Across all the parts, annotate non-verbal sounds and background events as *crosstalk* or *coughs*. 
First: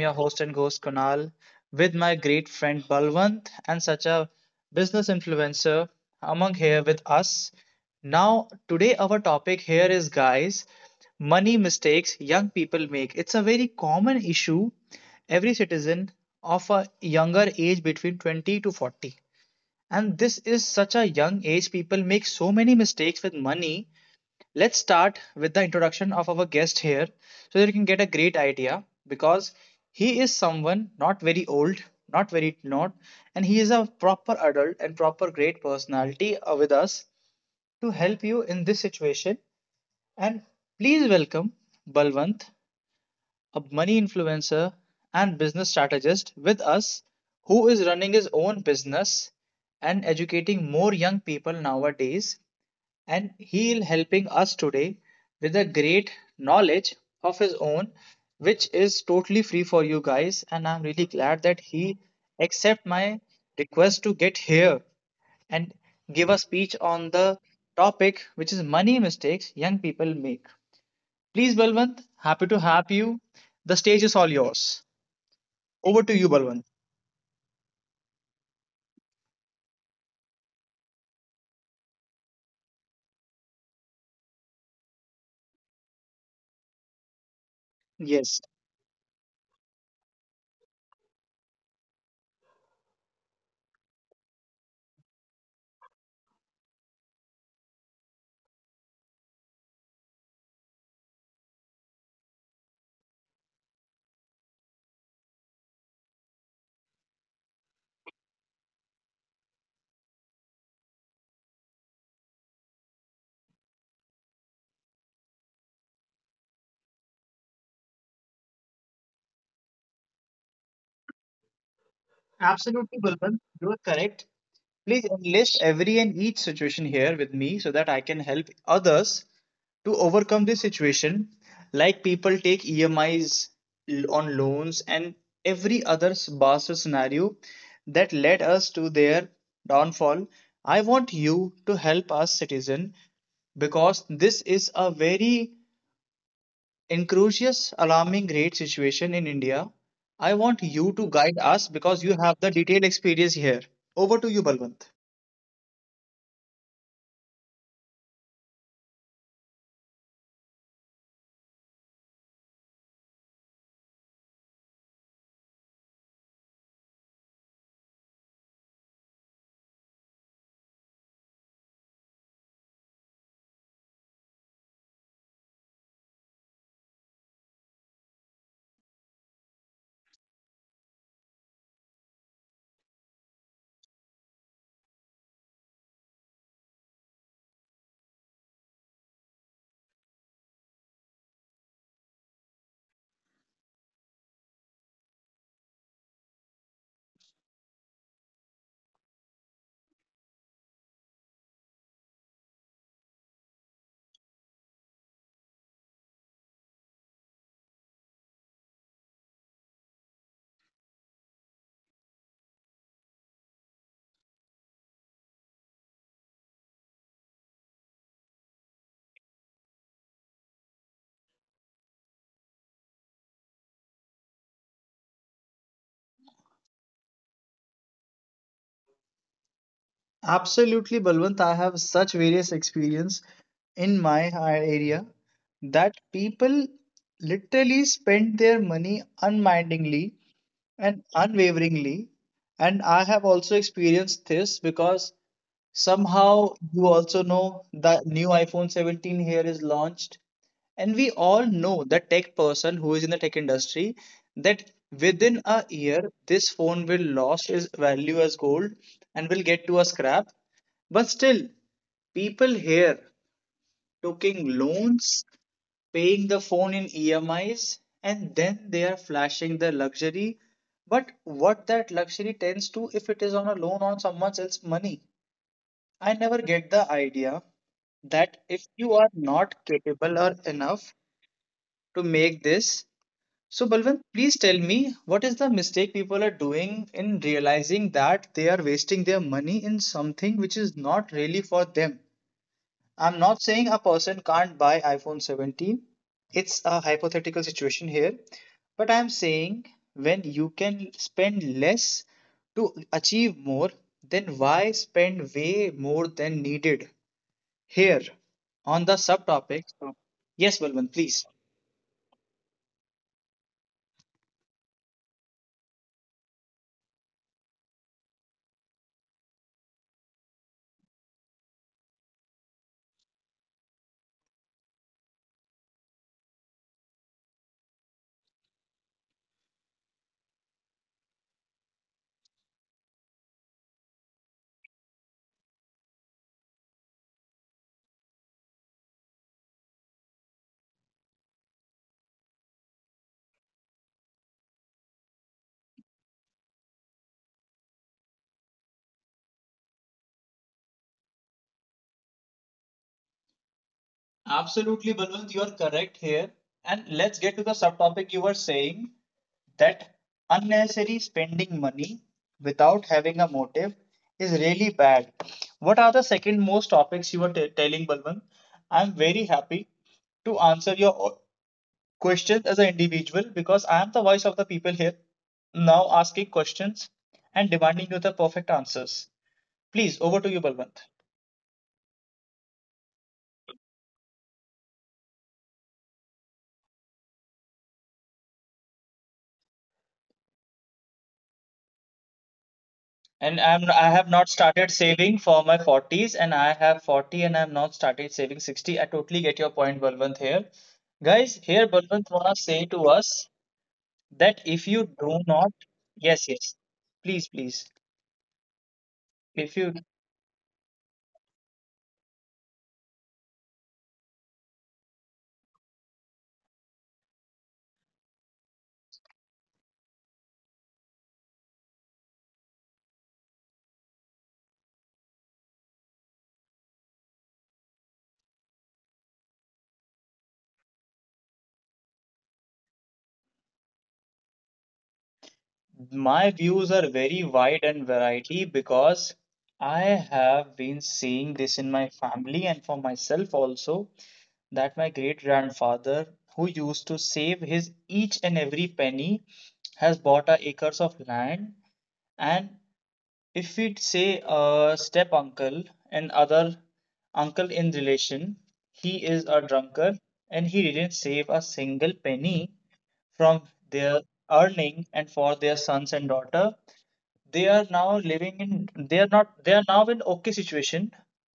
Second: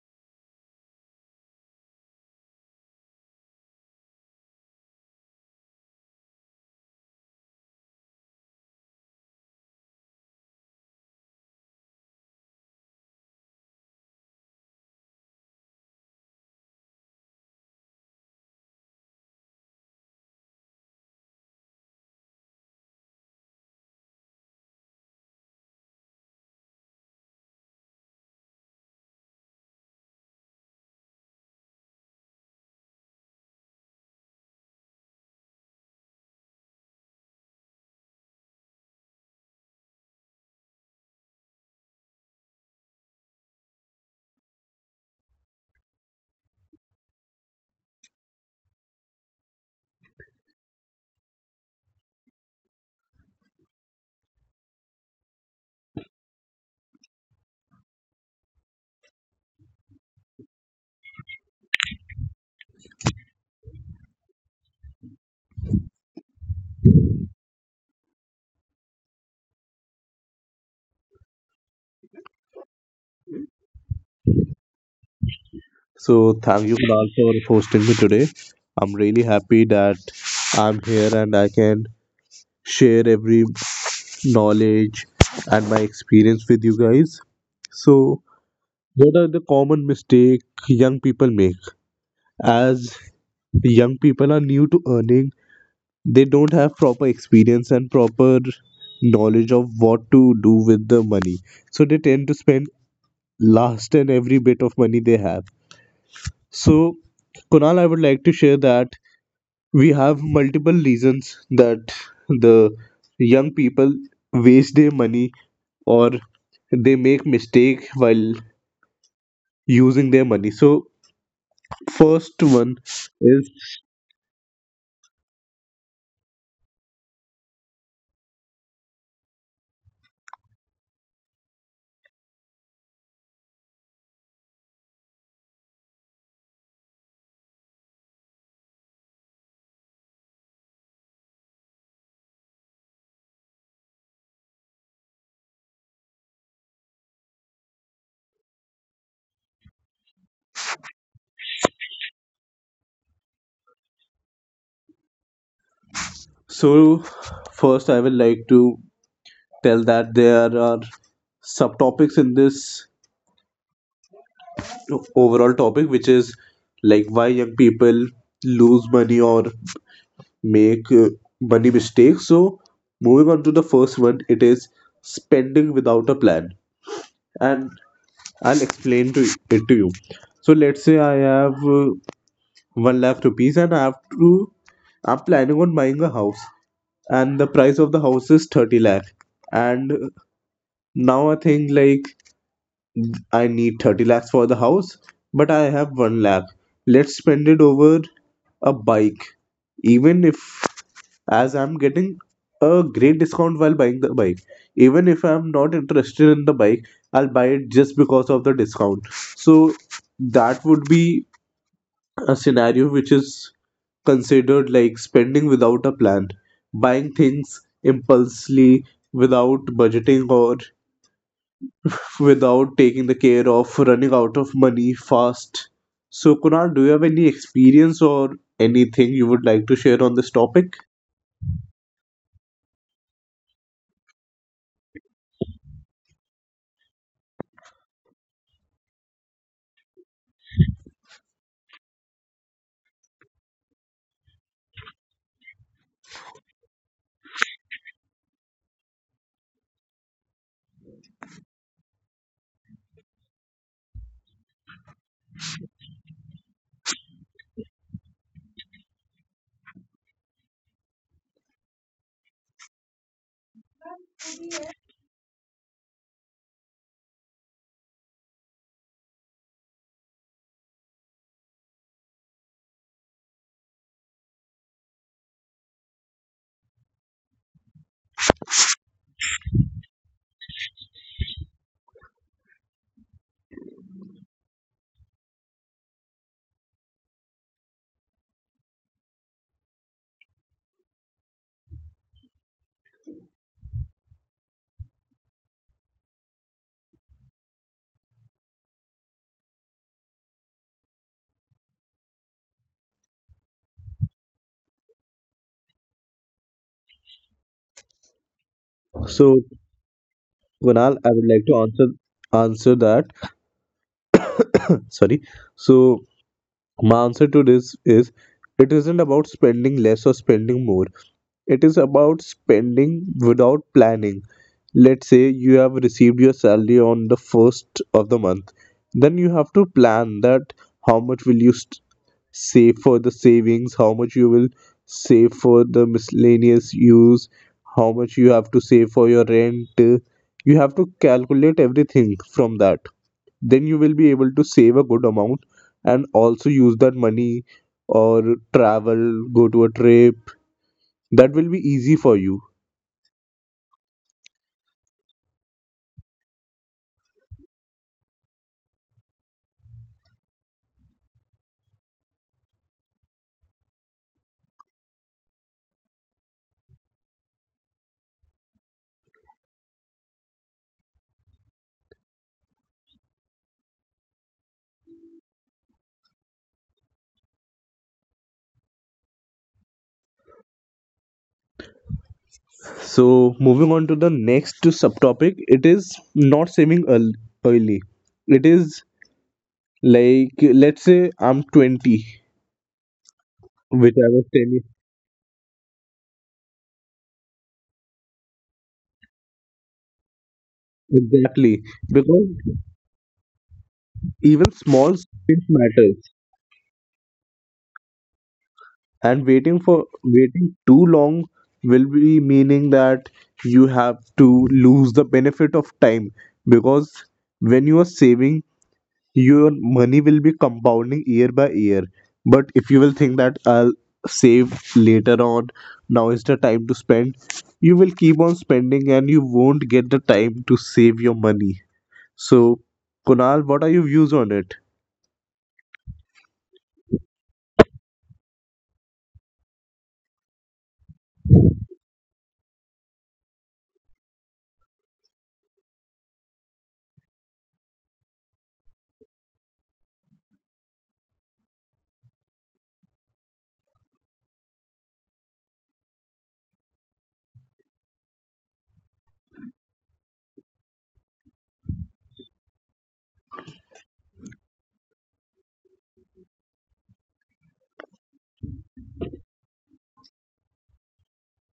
your host and host Kunal with my great friend Balwant and such a business influencer among here with us. Now, today our topic here is, guys, money mistakes young people make. It's a very common issue every citizen of a younger age between 20 to 40. And this is such a young age people make so many mistakes with money. Let's start with the introduction of our guest here so that you can get a great idea, because he is someone not very old, not very not, and he is a proper adult and proper great personality with us to help you in this situation. And please welcome Balwant, a money influencer and business strategist with us, who is running his own business and educating more young people nowadays, and he is helping us today with a great knowledge of his own which is totally free for you guys, and I'm really glad that he accept my request to get here and give a speech on the topic which is money mistakes young people make. Please, Balwant, happy to have you. The stage is all yours. Over to So you, thank Balwant. you, Kunal, for hosting me today. I'm really happy that I'm here and I can share every knowledge and my experience with you guys. So, Yes. what are the common mistake young people make? As young people are new to earning, they don't have proper experience and proper knowledge of what to do with the money. So they tend to spend last and every bit of money they have. So, Kunal, I would like to share that we have multiple reasons that the young people waste their money or they make mistake while using their money. So first one Absolutely, is, Balwant, you are correct. Please enlist every and each situation here with me so that I can help others to overcome this situation. Like people take EMIs on loans and every other bastard scenario that led us to their downfall. I want you to help us, citizen, because this is a very incautious, alarming rate situation in India. I want you to guide us because you have the detailed experience here. Over to you, Balwant. so first I will like to tell that there are subtopics in this overall topic, which is like why young people lose money or make money mistakes. So moving on to the first one, it is spending without a plan. And I'll explain to it to you. So let's say I have one lakh rupees and I have to I'm planning on buying a house, and the price of the house is 30 lakh. And now I think like I need 30 lakhs for the house, but I have 1 lakh. Let's spend it over a bike. Even if, as I'm getting a great discount while buying the bike, even if I'm not interested in the bike, I'll buy it just because of the discount. So that would be a scenario which is considered like spending without a plan, buying things impulsively without budgeting or without taking the care of running out of money fast. So, Kunal, do you have any experience or anything you would like to share on this topic? Absolutely, Balwant. I have such various experience in my area, that people literally spend their money unmindingly and unwaveringly. And I have also experienced this because somehow you also know the new iPhone 17 here is launched. And we all know the tech person who is in the tech industry that within a year this phone will lose its value as gold and will get to a scrap. But still, people here taking loans, paying the phone in EMIs, and then they are flashing their luxury. But what that luxury tends to if it is on a loan on someone else's money? I never get the idea that if you are not capable or enough to make this. So, Balwant, please tell me, what is the mistake people are doing in realizing that they are wasting their money in something which is not really for them? I'm not saying a person can't buy iPhone 17. It's a hypothetical situation here. But I'm saying, when you can spend less to achieve more, then why spend way more than needed? Here on the So, subtopic. Yes, Kunal, I Balwant, would please. like to answer that. *coughs* Sorry. So, my answer to this is it isn't about spending less or spending more. It is about spending without planning. Let's say you have received your salary on the first of the month, then you have to plan that how much will you save for the savings, how much you will save for the miscellaneous use, how much you have to save for your rent. You have to calculate everything from that, then you will be able to save a good amount and also use that money or travel, go to a trip. That will be easy for you. Absolutely, Balwant, you are correct here. And let's get to the subtopic you were saying, that unnecessary spending money without having a motive is really bad. What are the second most topics you were telling, Balwant? I'm very happy to answer your questions as an individual, because I am the voice of the people here, now asking questions and demanding you the perfect answers. Please, over to you, Balwant. So moving on to the next subtopic, it is not saving early. It is like let's say I'm 20, And I'm which I I have was not 10 years- started saving for my 40s, and I have 40 and I've not started saving 60. I totally get your point, Balwant here. Guys, exactly, here Balwant because wanna say to us even that if small you do steps not, matter, yes, yes, please, please. and If you, waiting too long will be meaning that you have to lose the benefit of time, because when you are saving, your money will be compounding year by year. But if you will think that I'll save later on, now is the time to spend, you will keep on spending and you won't get the time to save your money. So, Kunal, what are your views on it? my views are very wide and variety, because I have been seeing this in my family and for myself also, that my great grandfather, who used to save his each and every penny, has bought a acres of land. And if we say a step uncle and other uncle in relation, he is a drunkard and he didn't save a single penny from their earning, and for their sons and daughter they are now living in, they are not, they are now in okay situation,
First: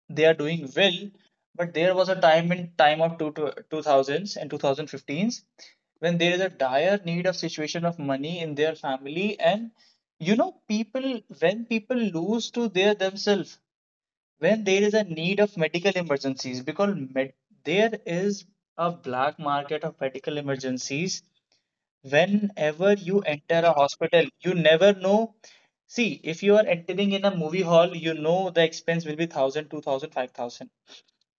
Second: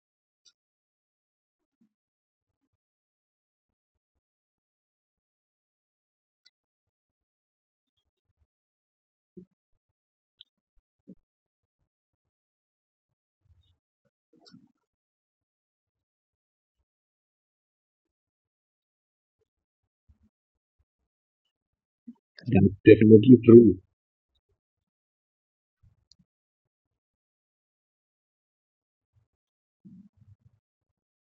they are doing well. But there was a time in time of 2000s and 2015s when there is a dire need of situation of money in their family. And you know people when people lose to their themselves, when there is a need of medical emergencies, because there is a black market of medical emergencies. That's Whenever you definitely enter a true. hospital, you never know. See, if you are entering in a movie hall, you know the expense will be 1,000, 2,000, 5,000.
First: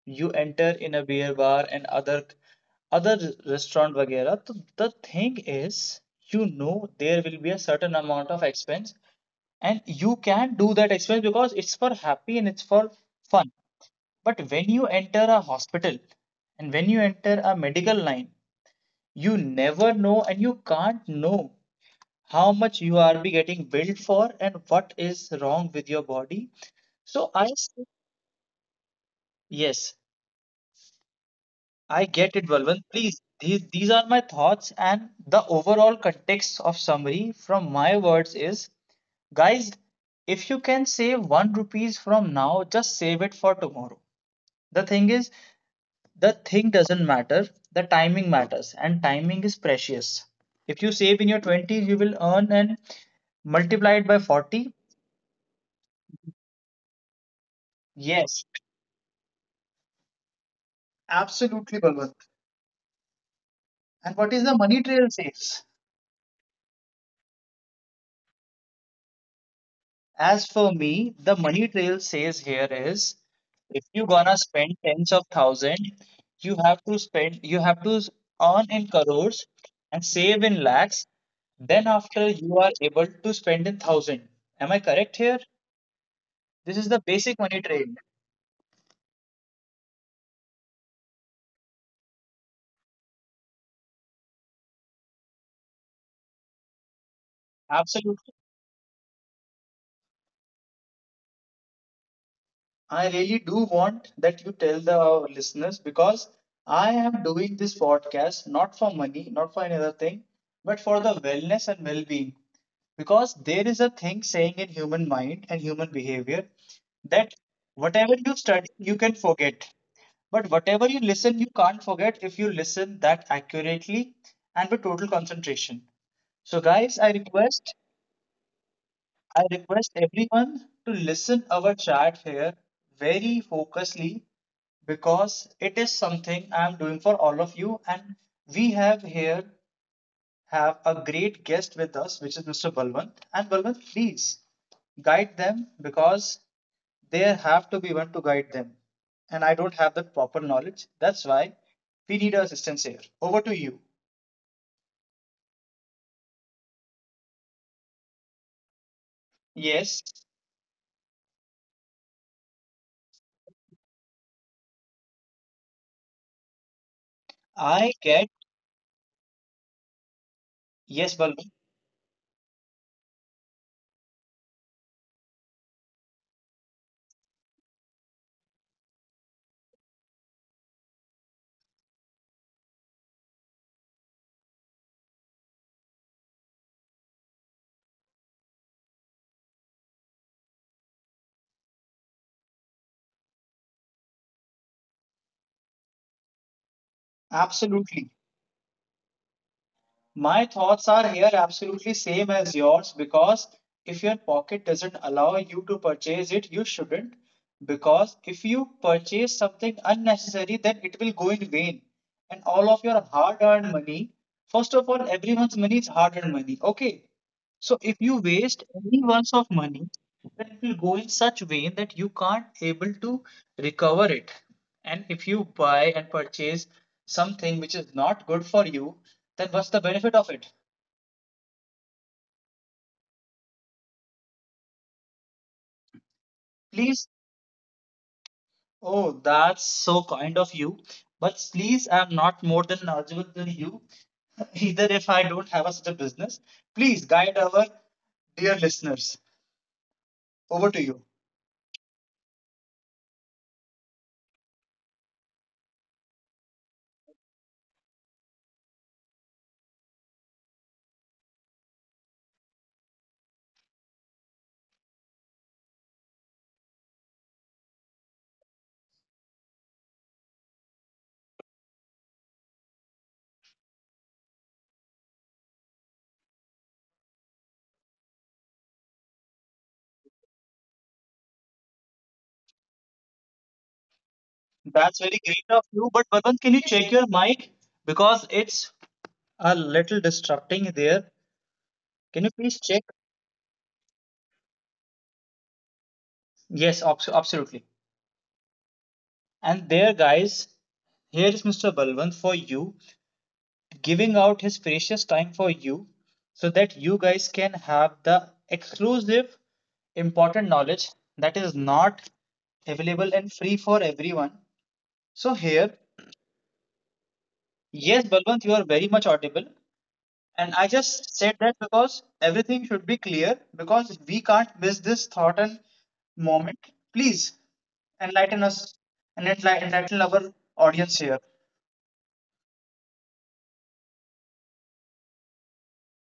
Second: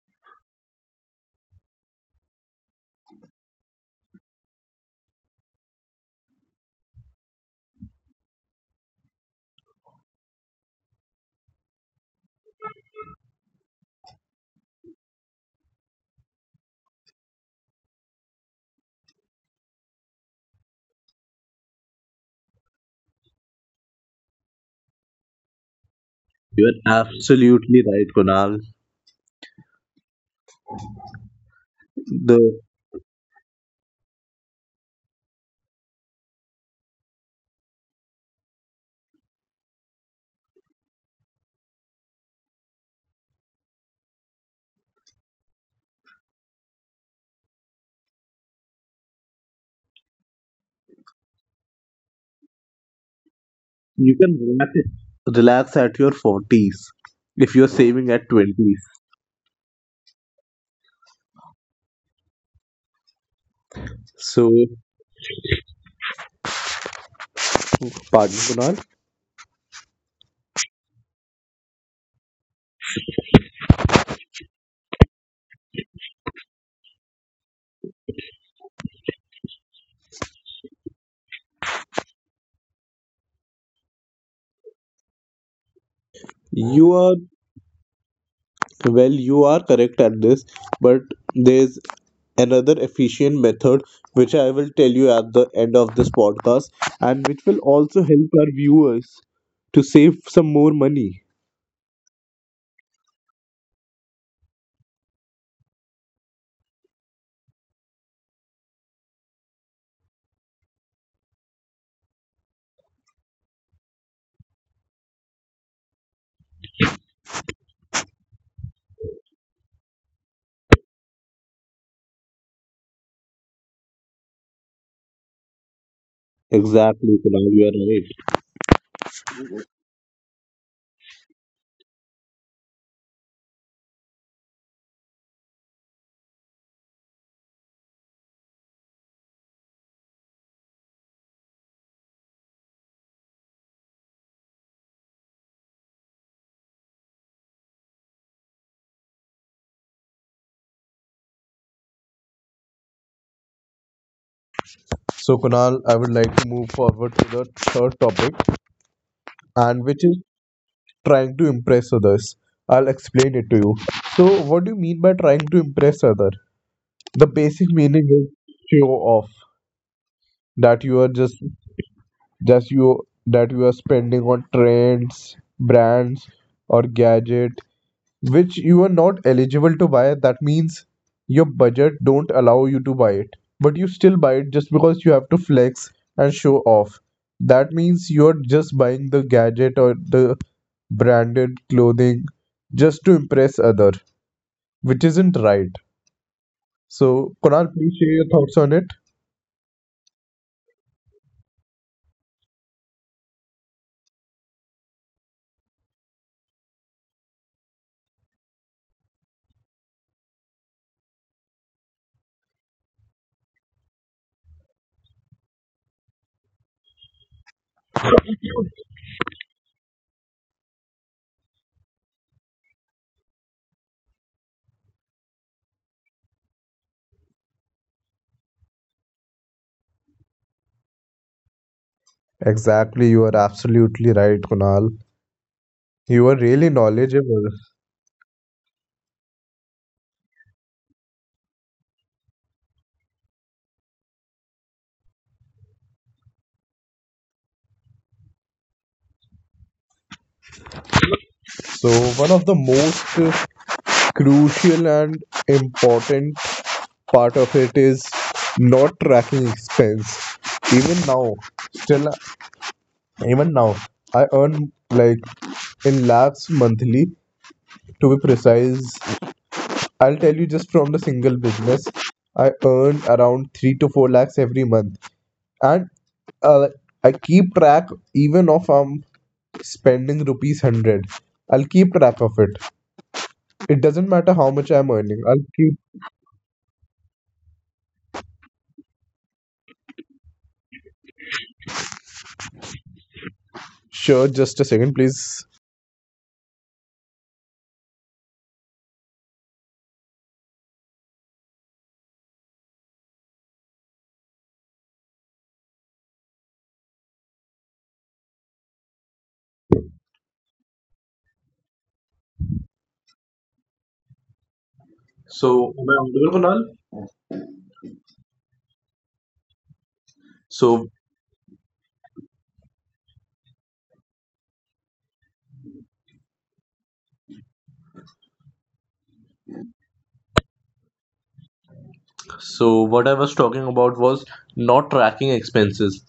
You enter in a beer bar and other restaurant वगैरह तो the thing is you know there will be a certain amount of expense, and you can do that expense because it's for happy and it's for fun. But when you enter a hospital and when you enter a medical line, you never know and you can't know how much you are be getting billed for and what is wrong with your body. You are So I s- absolutely right, Kunal. yes, I get it, The Balwant. Please, these are my thoughts, and the overall context of summary from my words is, guys, if you can save one rupees from now, just save it for tomorrow. The thing is, the thing doesn't matter. The timing matters, and timing is precious. If you save in your 20s, you will earn and multiply it You by can relax. 40. Relax at your 40s if you're saving at Yes. 20s. Absolutely, Balwant. And what is So, the money trail says? pardon, Kunal, As for me, the money trail says here is, if you gonna spend tens of thousand, you have to spend, you have to earn in crores and save in lakhs. Then after you are able to spend in thousand. Am I correct here? This is the you are basic money trail. well, you are correct at this, but there's another efficient method which I will tell you at the end of this podcast, and which will also help Absolutely. our viewers to save some more money. I really do want that you tell the our listeners, because I am doing this podcast not for money, not for another thing, but for the wellness and well-being. Because there is a thing saying in human mind and human behavior that whatever you study, you can forget. But whatever you listen, you can't forget if you listen that accurately and with total concentration. So, guys, I Exactly, Kunal, you request, are right. I request everyone to listen our chat here very focusedly, because it is something I am doing for all of you, and we have here have a great guest with us, which is Mr. Balwant. And Balwant, please guide them because there have to be one to guide them, and I don't have the proper knowledge. That's why we need your assistance here. Over to you. So, Kunal, I would like to move forward to the third topic, and Yes. which is trying to impress others. I'll explain it to you. So, what do you mean by trying to impress other? The basic I meaning get is show off that you are Yes, just Balwant. just you that you are spending on trends, brands, or gadget which you are not eligible to buy. That means your budget don't allow you to buy it, but you still buy it just because you have to flex and show off. That means you're just buying the gadget or the branded clothing just to impress other, which isn't right. So, Kunal, please Absolutely. share your thoughts on it. My thoughts are here absolutely same as yours, because if your pocket doesn't allow you to purchase it, you shouldn't. Because if you purchase something unnecessary, then it will go in vain. And all of your hard-earned money, first of all, everyone's money is hard-earned money. Okay. So if you waste any ounce of money, then it will go in such way that you can't able to recover it. And if you buy and purchase something which is not good for you, then what's the benefit of it? Exactly, you are absolutely right, Kunal. You are really Please. knowledgeable. Oh, that's so kind of you. But please, I'm not more than knowledgeable than you. *laughs* Either if I don't have a, such a business, please guide our dear listeners. Over to you. So one of the most crucial and important part of it is not tracking expense. Even now, still even now, I earn like in lakhs monthly to be precise. I'll tell you just from the single business, I earn around three to four lakhs every month, and uh, I keep track even of am spending rupees 100. I'll keep track of it. It doesn't matter how much I'm That's earning. very I'll great of keep you. But Vadan, can you check your mic, because it's a little disrupting there? Can you please check? sure. Just a second, please. Absolutely. And there, guys, here is Mr. Balwant for you, giving out his precious time for you so that you guys can have the exclusive, important knowledge that is not available and free for everyone. So, So, here, am I audible, Kunal? yes, Balwant, you are very much audible. And I So, just said that because everything should be clear, because we can't miss this thought and moment. Please enlighten us and enlighten our audience here. so what I was talking about was not tracking expenses.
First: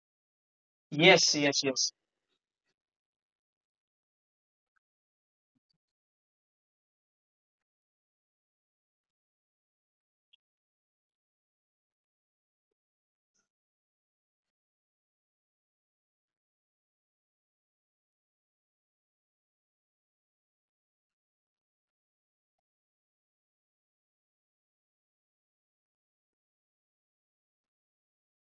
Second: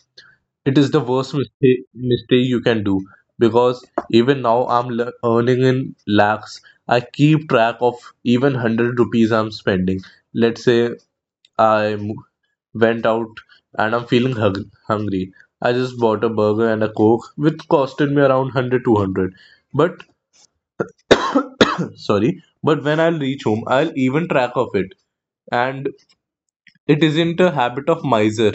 It is the worst Yes, yes, mistake yes. mistake you can do, because even now I'm earning in lakhs. I keep track of even 100 rupees I'm spending. Let's say I went out and I'm feeling hungry. I just bought a burger and a coke, which costed me around 100 200. But sorry, but when I'll reach home, I'll even track of it. And it isn't a habit of miser,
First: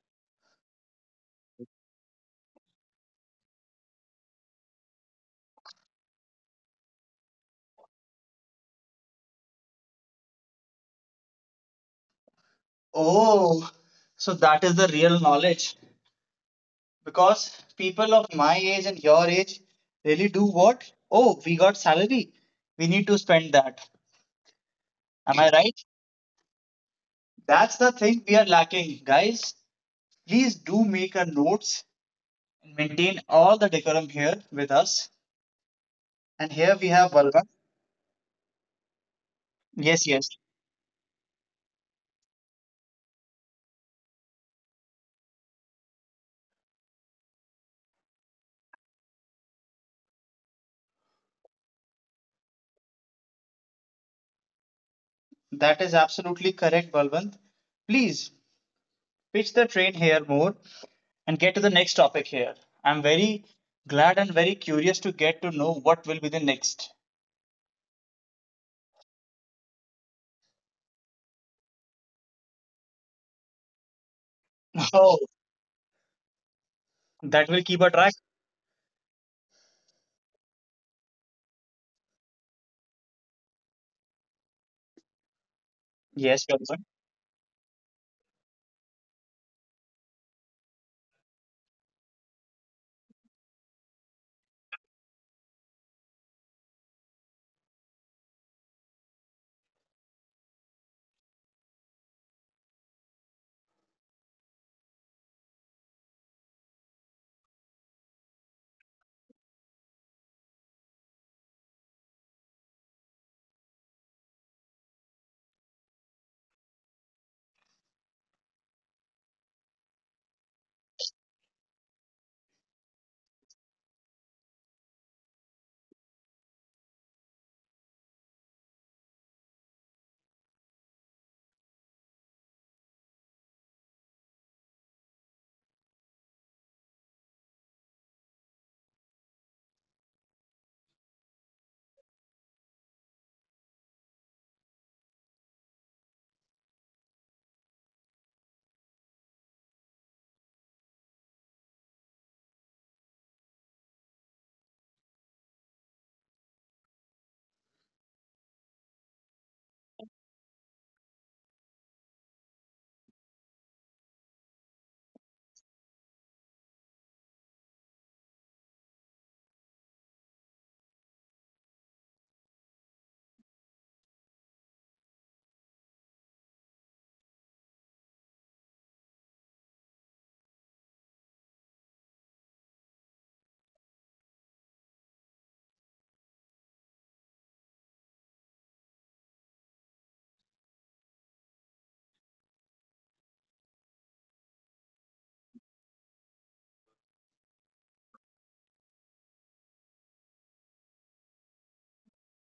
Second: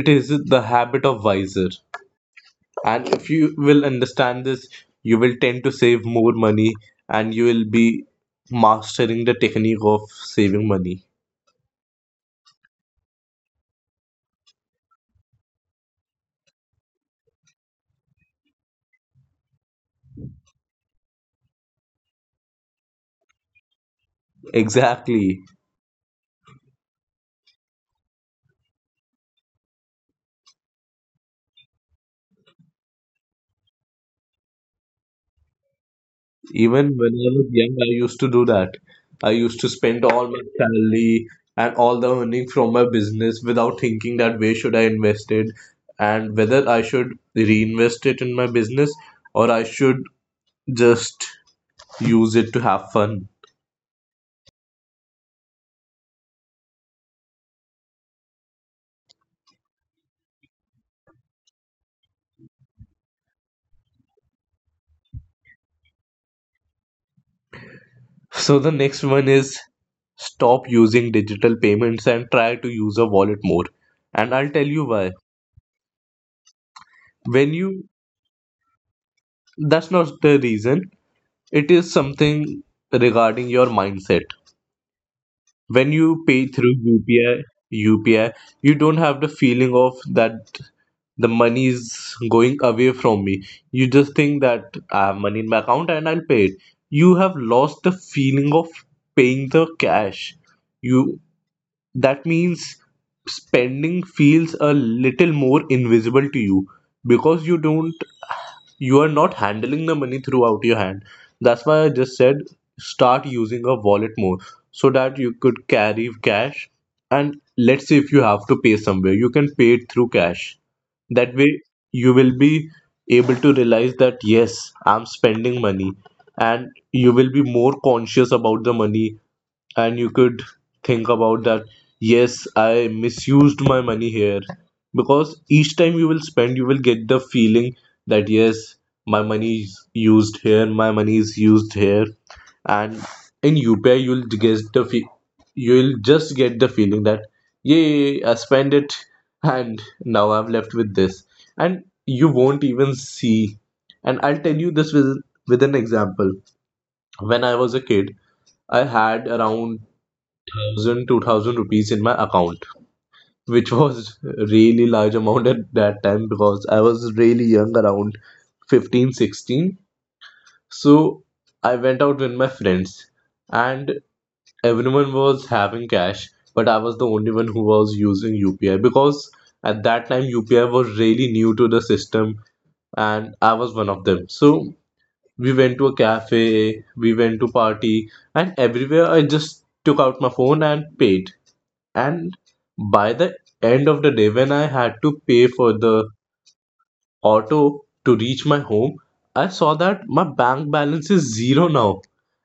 it is the habit of wiser. And if you will understand this, you will tend to save more money, and you will be mastering the technique of saving money Oh, so that is the real knowledge, because people of my age and your age really do what? Oh, we got salary. We need to spend that. Am exactly. I right? That's the thing we are lacking, guys. Please do make a notes and maintain all the decorum here with us. And here we Even when have I was Balwant. young, I used to do that. I used to spend Yes, all yes, my salary and all the earning from my business without thinking that where should I invest it, and whether I should reinvest it in my business or I should just use it to have fun. that is absolutely correct, Balwant. Please pitch the train here more and get to the next topic here. I'm very glad and very curious to get to know what will be the next. So the next one is stop using digital payments and try to use a wallet more. And I'll tell you *laughs* why. Oh, that When will keep you a track. that's not the reason. It is something regarding your mindset. When you pay Yes, through Balwant. UPI, you don't have the feeling of that the money is going away from me. You just think that I have money in my account and I'll pay it. You have lost the feeling of paying the cash. You, that means spending feels a little more invisible to you, because you don't, you are not handling the money throughout your hand. That's why I just said start using a wallet more, so that you could carry cash. And let's say if you have to pay somewhere, you can pay it through cash. That way, you will be able to realize that yes, I'm spending money, and you will be more conscious about the money, and you could think about that. Yes, I misused my money here, because each time you will spend, you will get the feeling that yes, my money is used here, my money is used here. And in UPI you'll get the you'll just get the feeling that yay, I spent it, and now I'm left with this, and you won't even see. And I'll tell you this with an example. When I was a kid, I had around one thousand 2000 rupees in my account, which was really large amount at that time, because I was really young, around 15, 16. So I went out with my friends, and everyone was having cash but I was the only one who was using UPI, because at that time UPI was really new to the system and I was one of them. So we went to a cafe, we went to party, and everywhere I just took out my phone and paid. And by the end of the day, when I had to pay for the auto to reach my home, I saw that my bank balance is zero now.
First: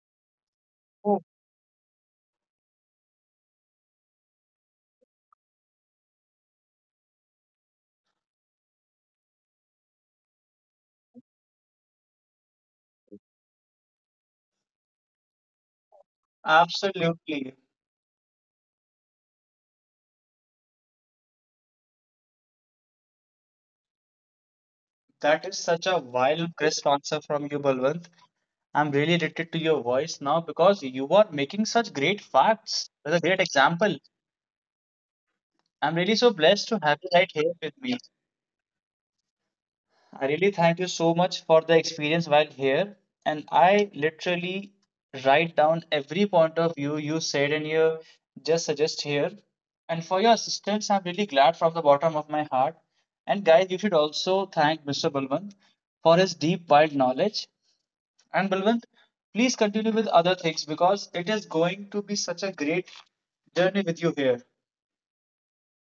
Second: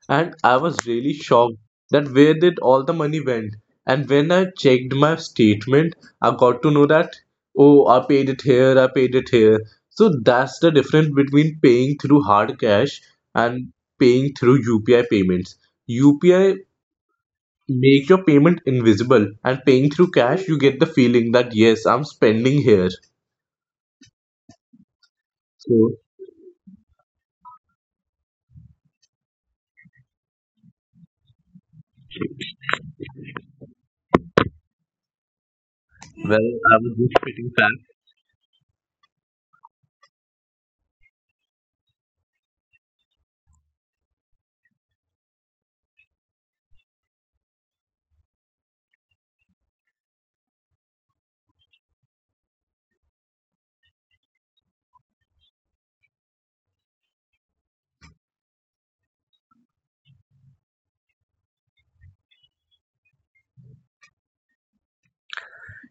And I was really shocked that where did all the money went? And when I checked my statement, I got to know that, oh, I paid it here, I paid it here. So that's the difference between paying through hard cash and paying through UPI payments. UPI Absolutely. make your payment invisible, and paying through cash, you get the feeling that yes, I'm spending here. That is such So, a wild, crisp answer from you, Balwant. I'm really addicted to your voice now, because you are making such great facts with a great example. I'm really so well, blessed I to was have you just right fitting here back. with me. I really thank you so much for the experience while here. And I literally write down every point of view you said and you just suggest here. And for your assistance, I'm really glad from the bottom of my heart. And guys, you should also thank Mr. Balwant for his deep, wild knowledge. And Balwant, please continue with other things because it is going to be such a great journey with you here.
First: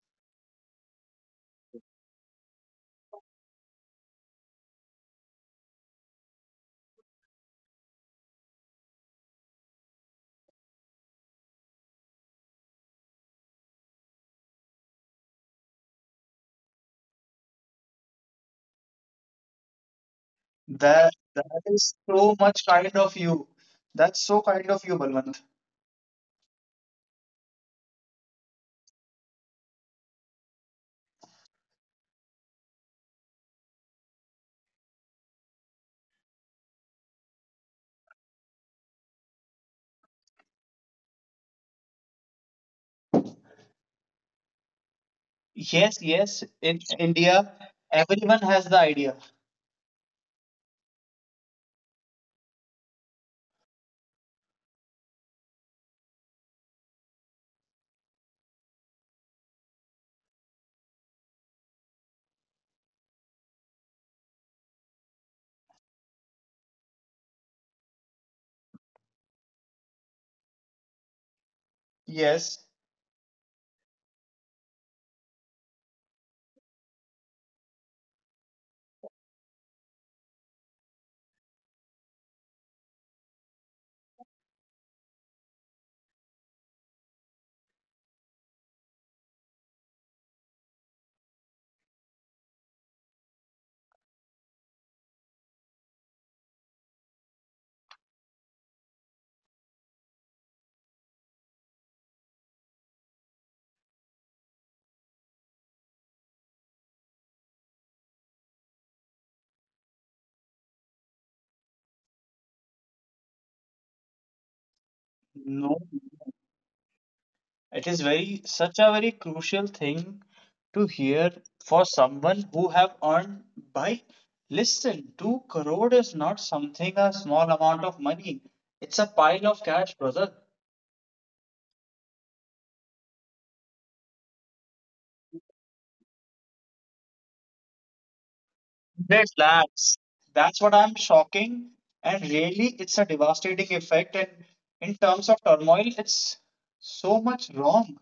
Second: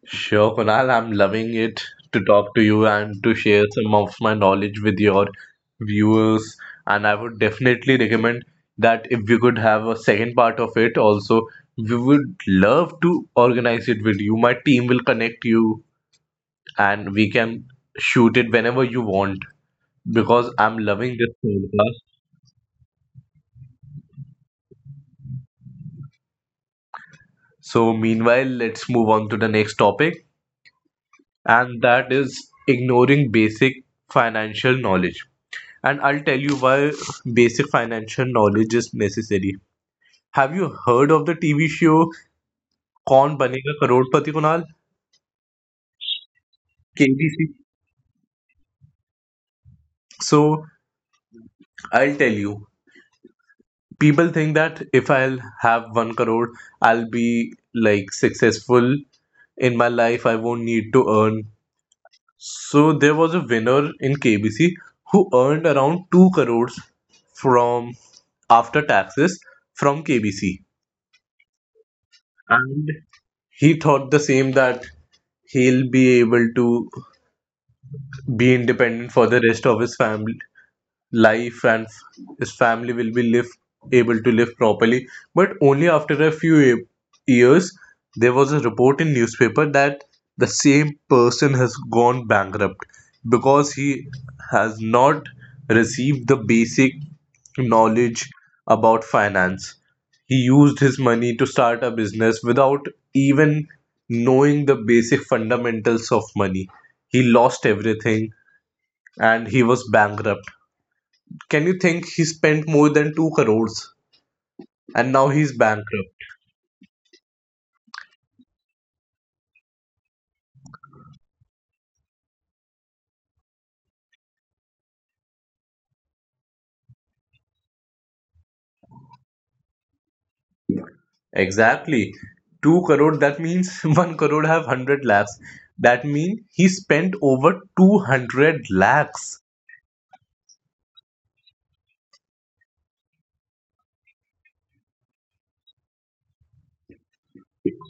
Sure, Kunal, I'm loving it to talk to you and to share some of my knowledge with your viewers. And I would definitely recommend that if we could have a second part of it also, we would love to organize it with you. My team will connect you and we can shoot it whenever you want, because I'm That loving this that is podcast. so much kind of you. That's so kind of you, Balwant. So, meanwhile, let's move on to the next topic, and that is ignoring basic financial knowledge. And I'll tell you why basic financial knowledge is necessary. Have you heard of the TV show Kaun Banega Crorepati, Kunal? Yes, yes. In India, KBC. everyone has the idea. So, I'll tell you. People think that if I'll have one crore, I'll be like successful in my life. I won't need to earn. So there was a winner in KBC who earned around 2 crores from after taxes from KBC, Yes. and he thought the same, that he'll be able to be independent for the rest of his family life, and his family will be live able to live properly. But only after a few years, there was a report in newspaper that the same person has gone bankrupt, because he has not received the basic knowledge about finance. He used his money to start a business without even knowing the basic fundamentals of money. He lost everything and he was bankrupt. Can you think he spent more than 2 crores and now he's No. bankrupt? It is very such a very crucial thing to hear for someone who have earned by listen, two crore is not something a small amount of money. It's a pile of cash, brother. Exactly. 2 crore, that means *laughs* 1 crore have 100 lakhs. That means he spent over 200 100 lakhs. lakhs. That's what I'm shocking. And really, it's a devastating effect. And in terms of turmoil, it's so much wrong.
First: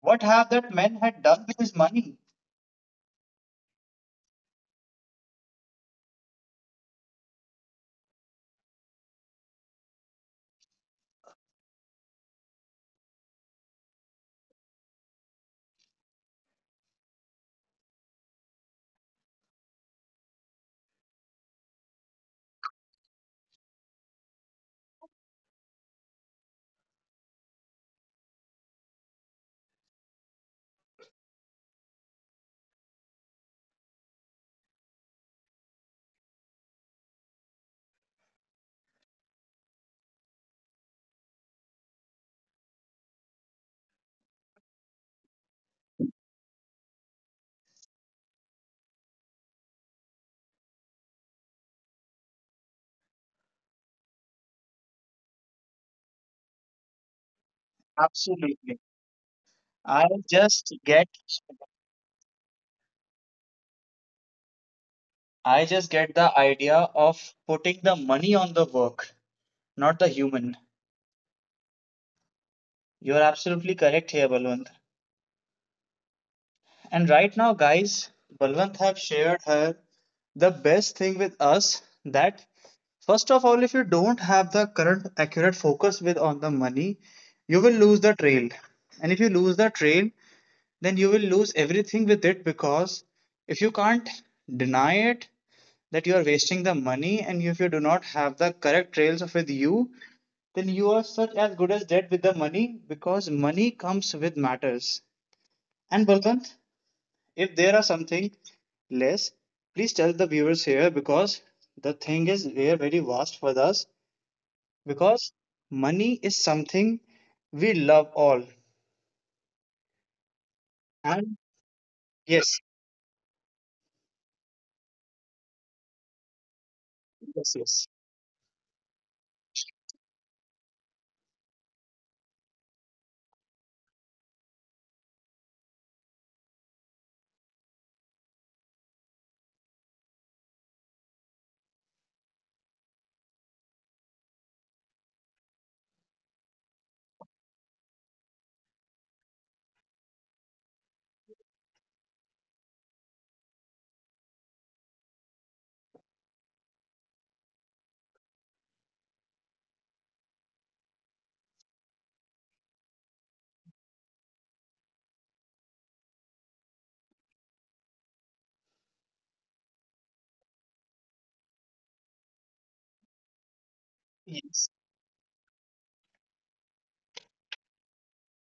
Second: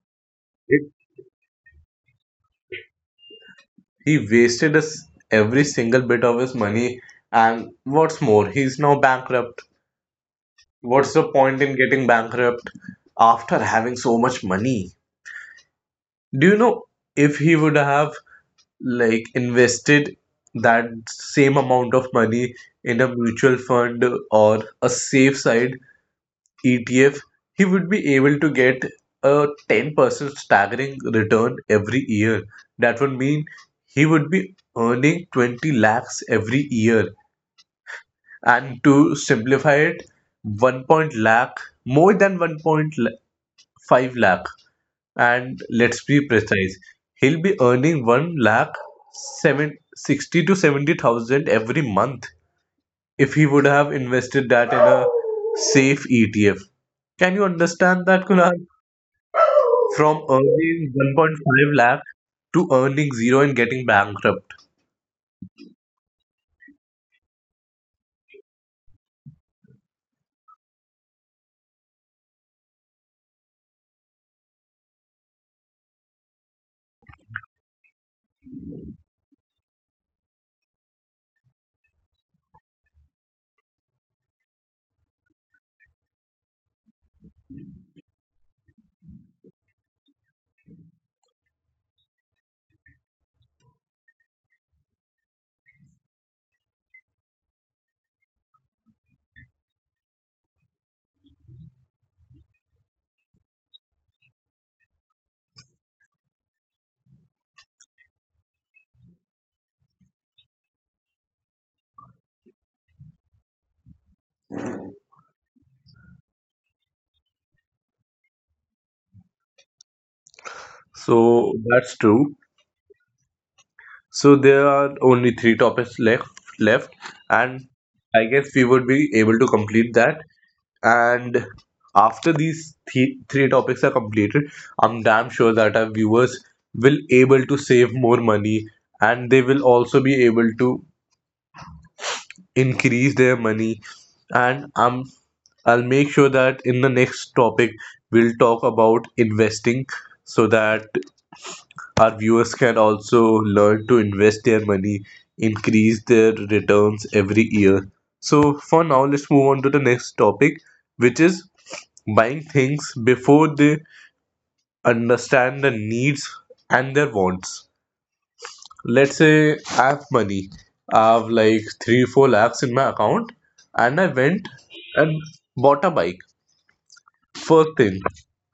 What have that man had done with his money? He wasted his, every single bit of his money, and what's more, he's now bankrupt. What's the point in getting bankrupt after having so much money? Do you know, if he would have like invested that same amount of money in a mutual fund or a safe side ETF, he would be able to get a 10% staggering return every year. That would mean he would be earning 20 lakhs every year. And to simplify it, 1 point lakh, more than 1.5 lakh, and let's be precise, he'll be earning one lakh 760 to 70,000 every month if he would have invested that in a safe ETF. Can you understand that, Kunal? Absolutely. I From just earning get, 1.5 lakh to earning zero and getting bankrupt. I just get the idea of putting the money on the work, not the human. You're absolutely correct here, Balwant. And right now, guys, Balwant have shared her the best thing with us that first of all, if you don't have the current accurate focus with on the money, you will lose the trail. And if you lose the trail, then you will lose everything with it because if you can't deny it that you are wasting the money and if you do not have the correct trails with you, then you are such as good as dead with the money because money comes with matters. And Balwant, if there are something less, please tell the viewers here because the thing is they are very vast for us because money is something we love all. And So that's true. yes, So there are only three topics left, yes, and yes. I guess we would be able to complete that. And after these three topics are completed, I'm damn sure that our viewers will able to save more money, and they will also be able to increase their money. And I'll make sure that in the next topic we'll talk about investing, so that our viewers can also learn to invest their money, increase their returns every year. So, for now, let's move on to the next topic, which is buying things before they understand the needs and their wants. Let's say I have money, I have like three, four lakhs in my account, and I went Yes, and bought a bike. First thing,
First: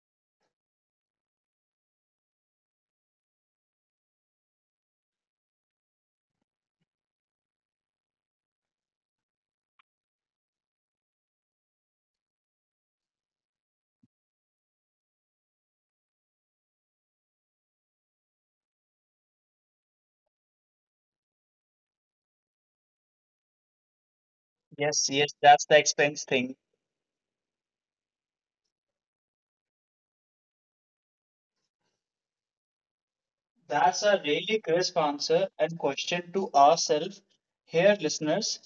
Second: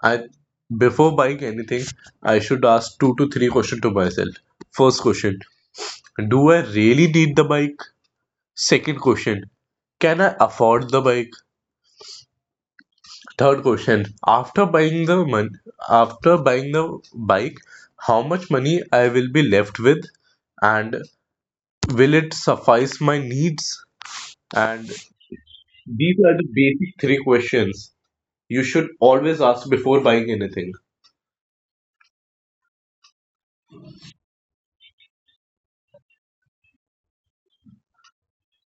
I before buying anything, I should ask two to three questions to myself. First question, do I really need the bike? Second question, can I afford the bike? Third question, after buying the after buying the bike, how much money I will be left with, and will it suffice my needs? And yes, yes, that's the these expense are the thing. basic three questions you should always ask before buying anything. That's a really crisp answer and question to ourselves here, listeners.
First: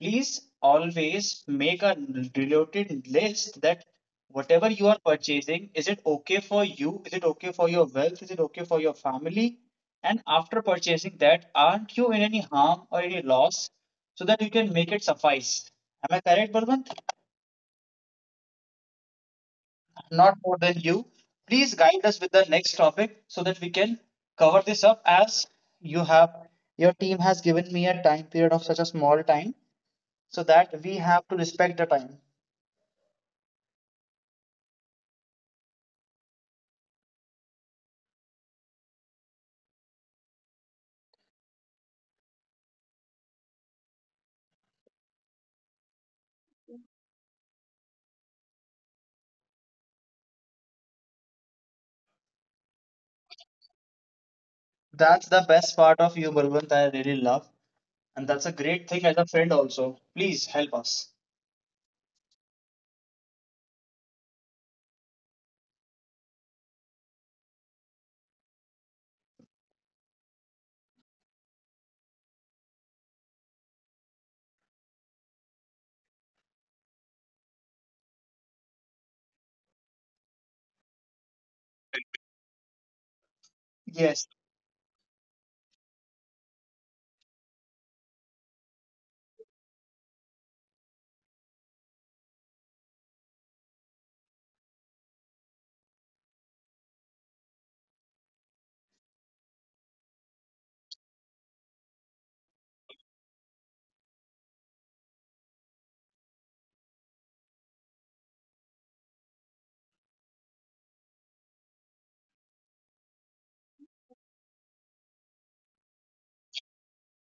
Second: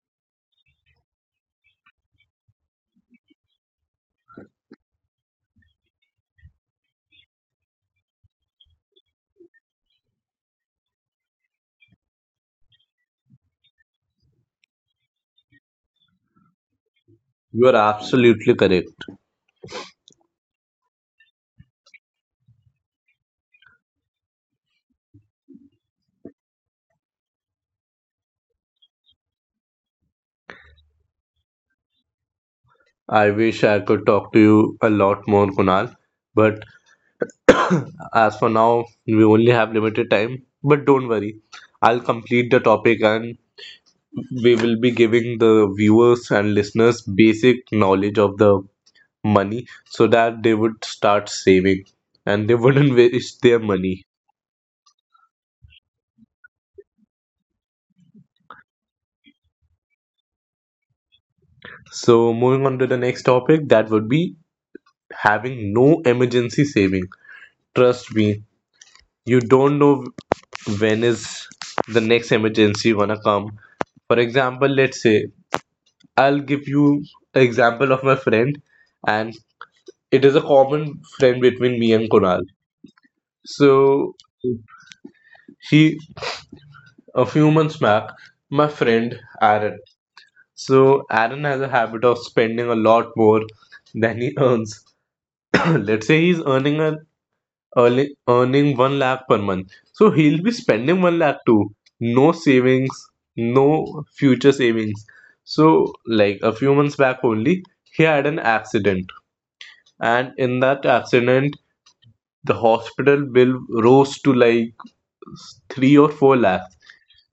Please always make a related list that whatever you are purchasing, is it okay for you? Is it okay for your wealth? Is it okay for your family? And after purchasing that, aren't you in any harm or any loss so that you can make it suffice? Am I correct, Balwant? You are absolutely correct. Not more than you. Please guide us with the next topic so that we can cover this up as you have your team has given me a time period of such a small time so that we have to respect the time. I wish I could talk to you a lot more, Kunal, but as for now, we only have limited time, but don't worry. I'll complete the topic, and we will be giving the viewers and listeners basic knowledge of the money so that they would start saving, and they *laughs* wouldn't waste their money. That's the best part of you, Balwant, I really love. And that's a great thing as a friend also. Please help us. So, moving on to the next topic, that would be having no emergency saving. Trust me, you don't know when is the next emergency gonna come. For example, let's say I'll give you an example of my friend, and it is a common friend between me and Kunal. So Yes. he a few months back, my friend Aaron. So Aaron has a habit of spending a lot more than he earns. *coughs* *clears throat* Let's say he's earning 1 lakh per month. So he'll be spending 1 lakh too. No savings, no future savings. So like a few months back only, he had an accident, and in that accident the hospital bill rose to like 3 or 4 lakhs,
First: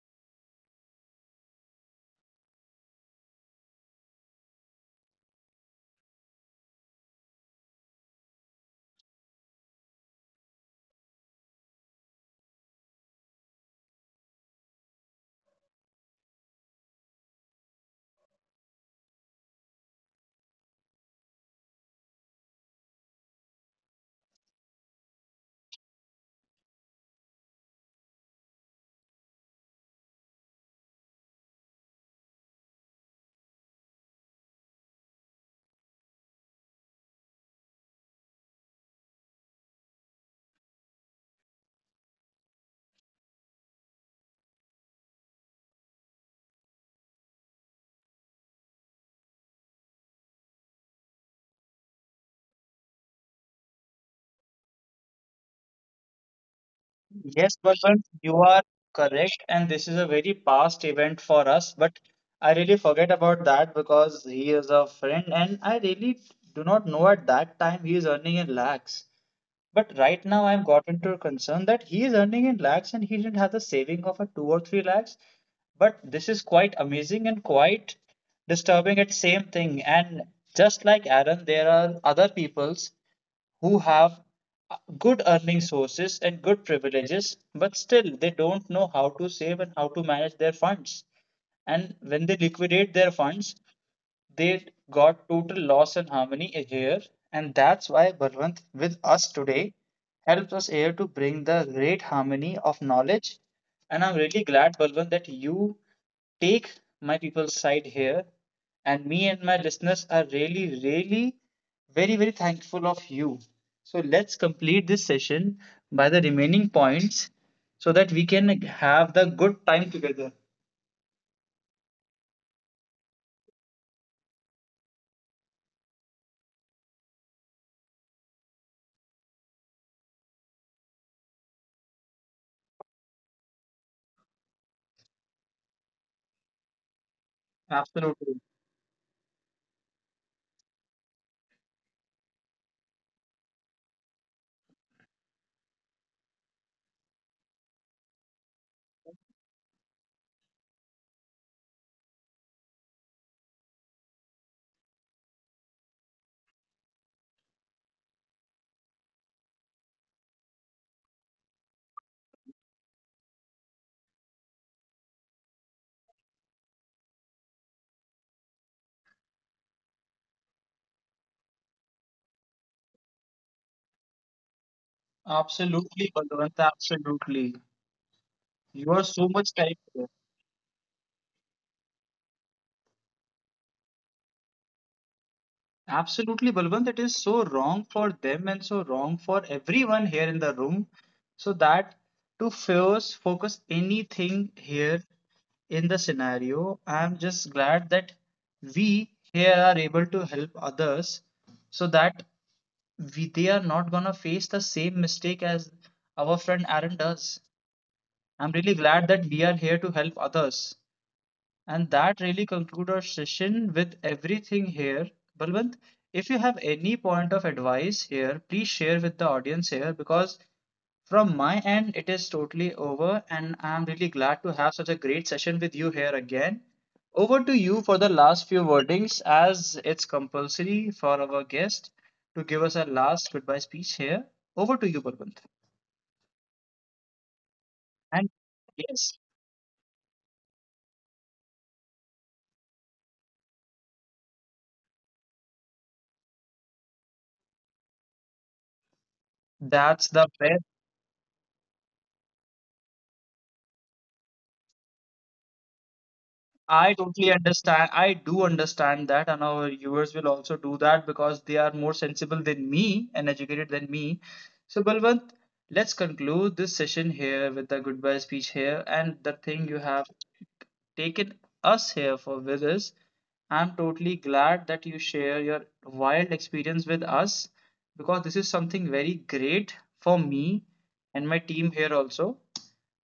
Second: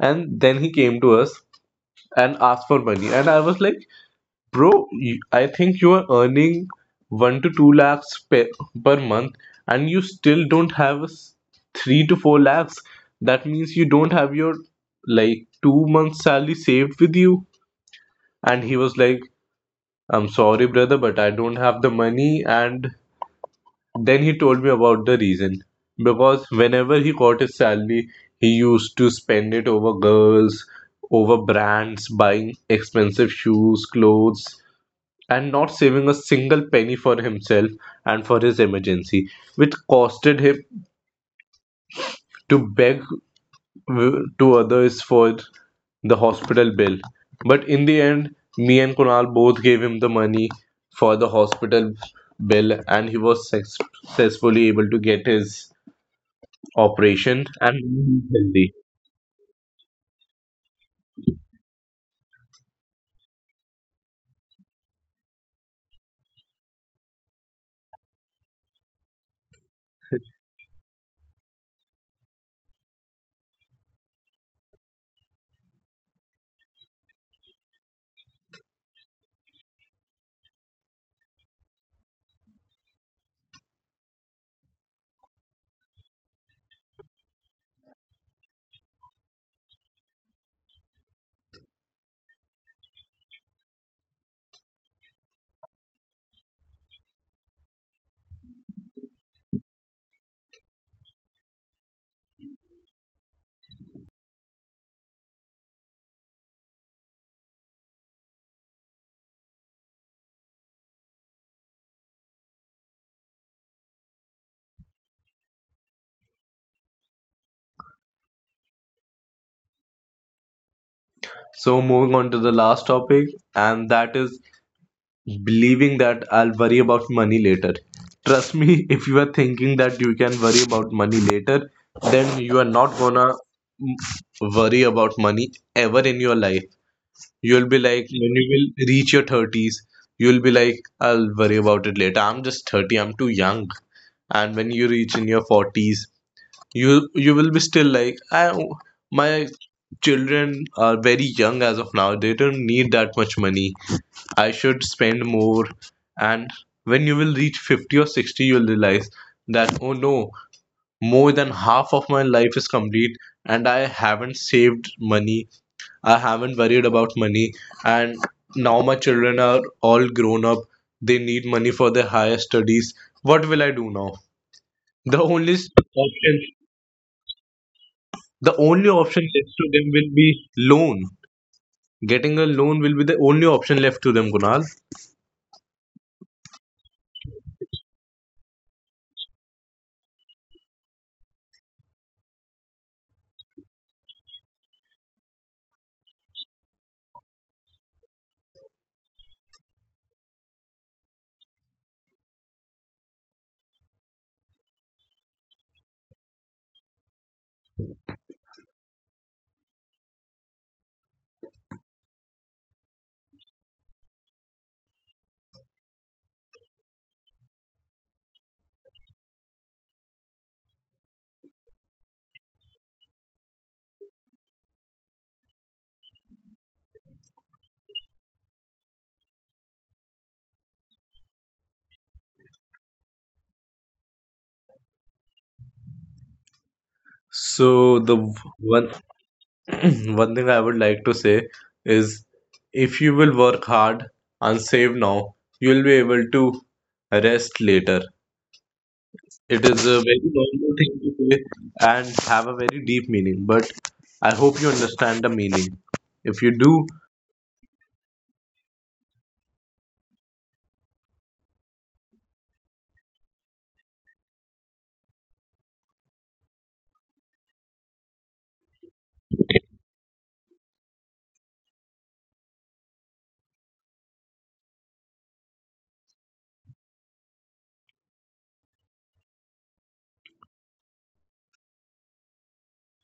and then he came to us and asked for money, and I was like, bro, I think you are earning 1 to 2 lakhs per month, and you still don't have a 3 to 4 lakhs. That means you don't have your like 2 months salary saved with you. And he was like, I'm sorry brother, but I don't have the money. And then he told me about the reason. Because whenever he got his salary, he used to spend it over girls, over brands, buying expensive shoes, clothes, and not saving a single penny for himself and for his emergency, which costed him to beg to others for the hospital bill. But in the end, me and Kunal both gave him the money for the hospital bill, and he was successfully able to get his operation Yes, Balwant, and you are healthy. correct, and this is a very past event for us. But I really forget about that because he is a friend, and I really do not know at that time he is earning in lakhs. But right now, I've got into a concern that he is earning in lakhs and he didn't have the saving of a two or three lakhs. But this is quite amazing and quite disturbing at same thing. And just like Aaron, there are other peoples who have good earning sources and good privileges, but still they don't know how to save and how to manage their funds. And when they liquidate their funds, they got total loss and harmony here, and that's why Balwant with us today helps us here to bring the great harmony of knowledge. And I'm really glad, Balwant, that you take my people's side here, and me and my listeners are really, really very, very thankful of you. So let's complete this session by the remaining points so that we can have the good time together. So moving on to the last topic, and that is believing that I'll worry about money later. Trust me, *laughs* if you are thinking that you can worry about money later, then you are not gonna mm, worry about money ever in your life. You'll be like when Absolutely. you will reach your thirties, you'll be like, I'll worry about it later. I'm just 30, I'm too young. And when you reach in your forties, you will be still like, I, my children are very young as of now, they don't need that much money, I should spend more. And when you will reach 50 or 60, you'll realize that, oh no, more than half of my life is complete, and I haven't saved money, I haven't worried about money, and now my children are all grown up, they need money for their higher studies. What will I do now? the only Absolutely, option Balwant, absolutely. the only You are option so left much to correct them will there. be loan. Getting a loan will be the only option left to them, Kunal. Absolutely, Balwant. It is so wrong for them and so wrong for everyone here in the room. So that to first focus anything here in the scenario, I'm just glad that we here are able to help others so that we they are not gonna face the same mistake as our friend Aaron does. I'm really glad that we are here to help others. And that really concludes our session with everything here. Balwant, if you have any point of advice here, please share with the audience here because from my end it is totally over and I'm really glad to have such a great session with you here again. Over to you for the last few wordings as it's compulsory for our guest to give us a last goodbye speech here. Over to you, Balwant. So the And one yes, *clears throat* one thing I would like to say is, if you will work hard and save now, you will be able to rest later. It is a that's very the best. normal thing to say and have a very deep meaning, but I hope you understand the meaning. If you do, I totally understand. I do understand that, and our viewers will also do that because they are more sensible than me and educated than me. So, Balwant, let's conclude this session here with the goodbye speech here. And the thing you have taken us here for with us, I'm totally glad that you share your wild experience with us because this is something very great for me and my team here also.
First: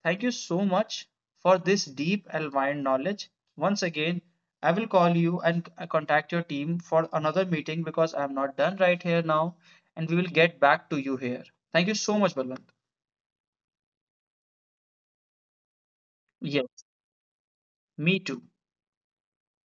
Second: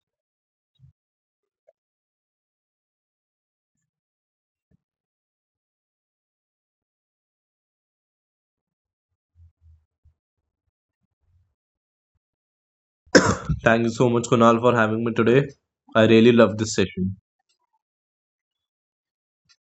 Thank you so much for this deep and wide knowledge. Once again, I will call you and contact your team for another meeting because I am not done right here now, and we will get back to you here. Thank you so much, Balwant. thank you so much, Kunal, for having me today. I really love this Yes, session. me too.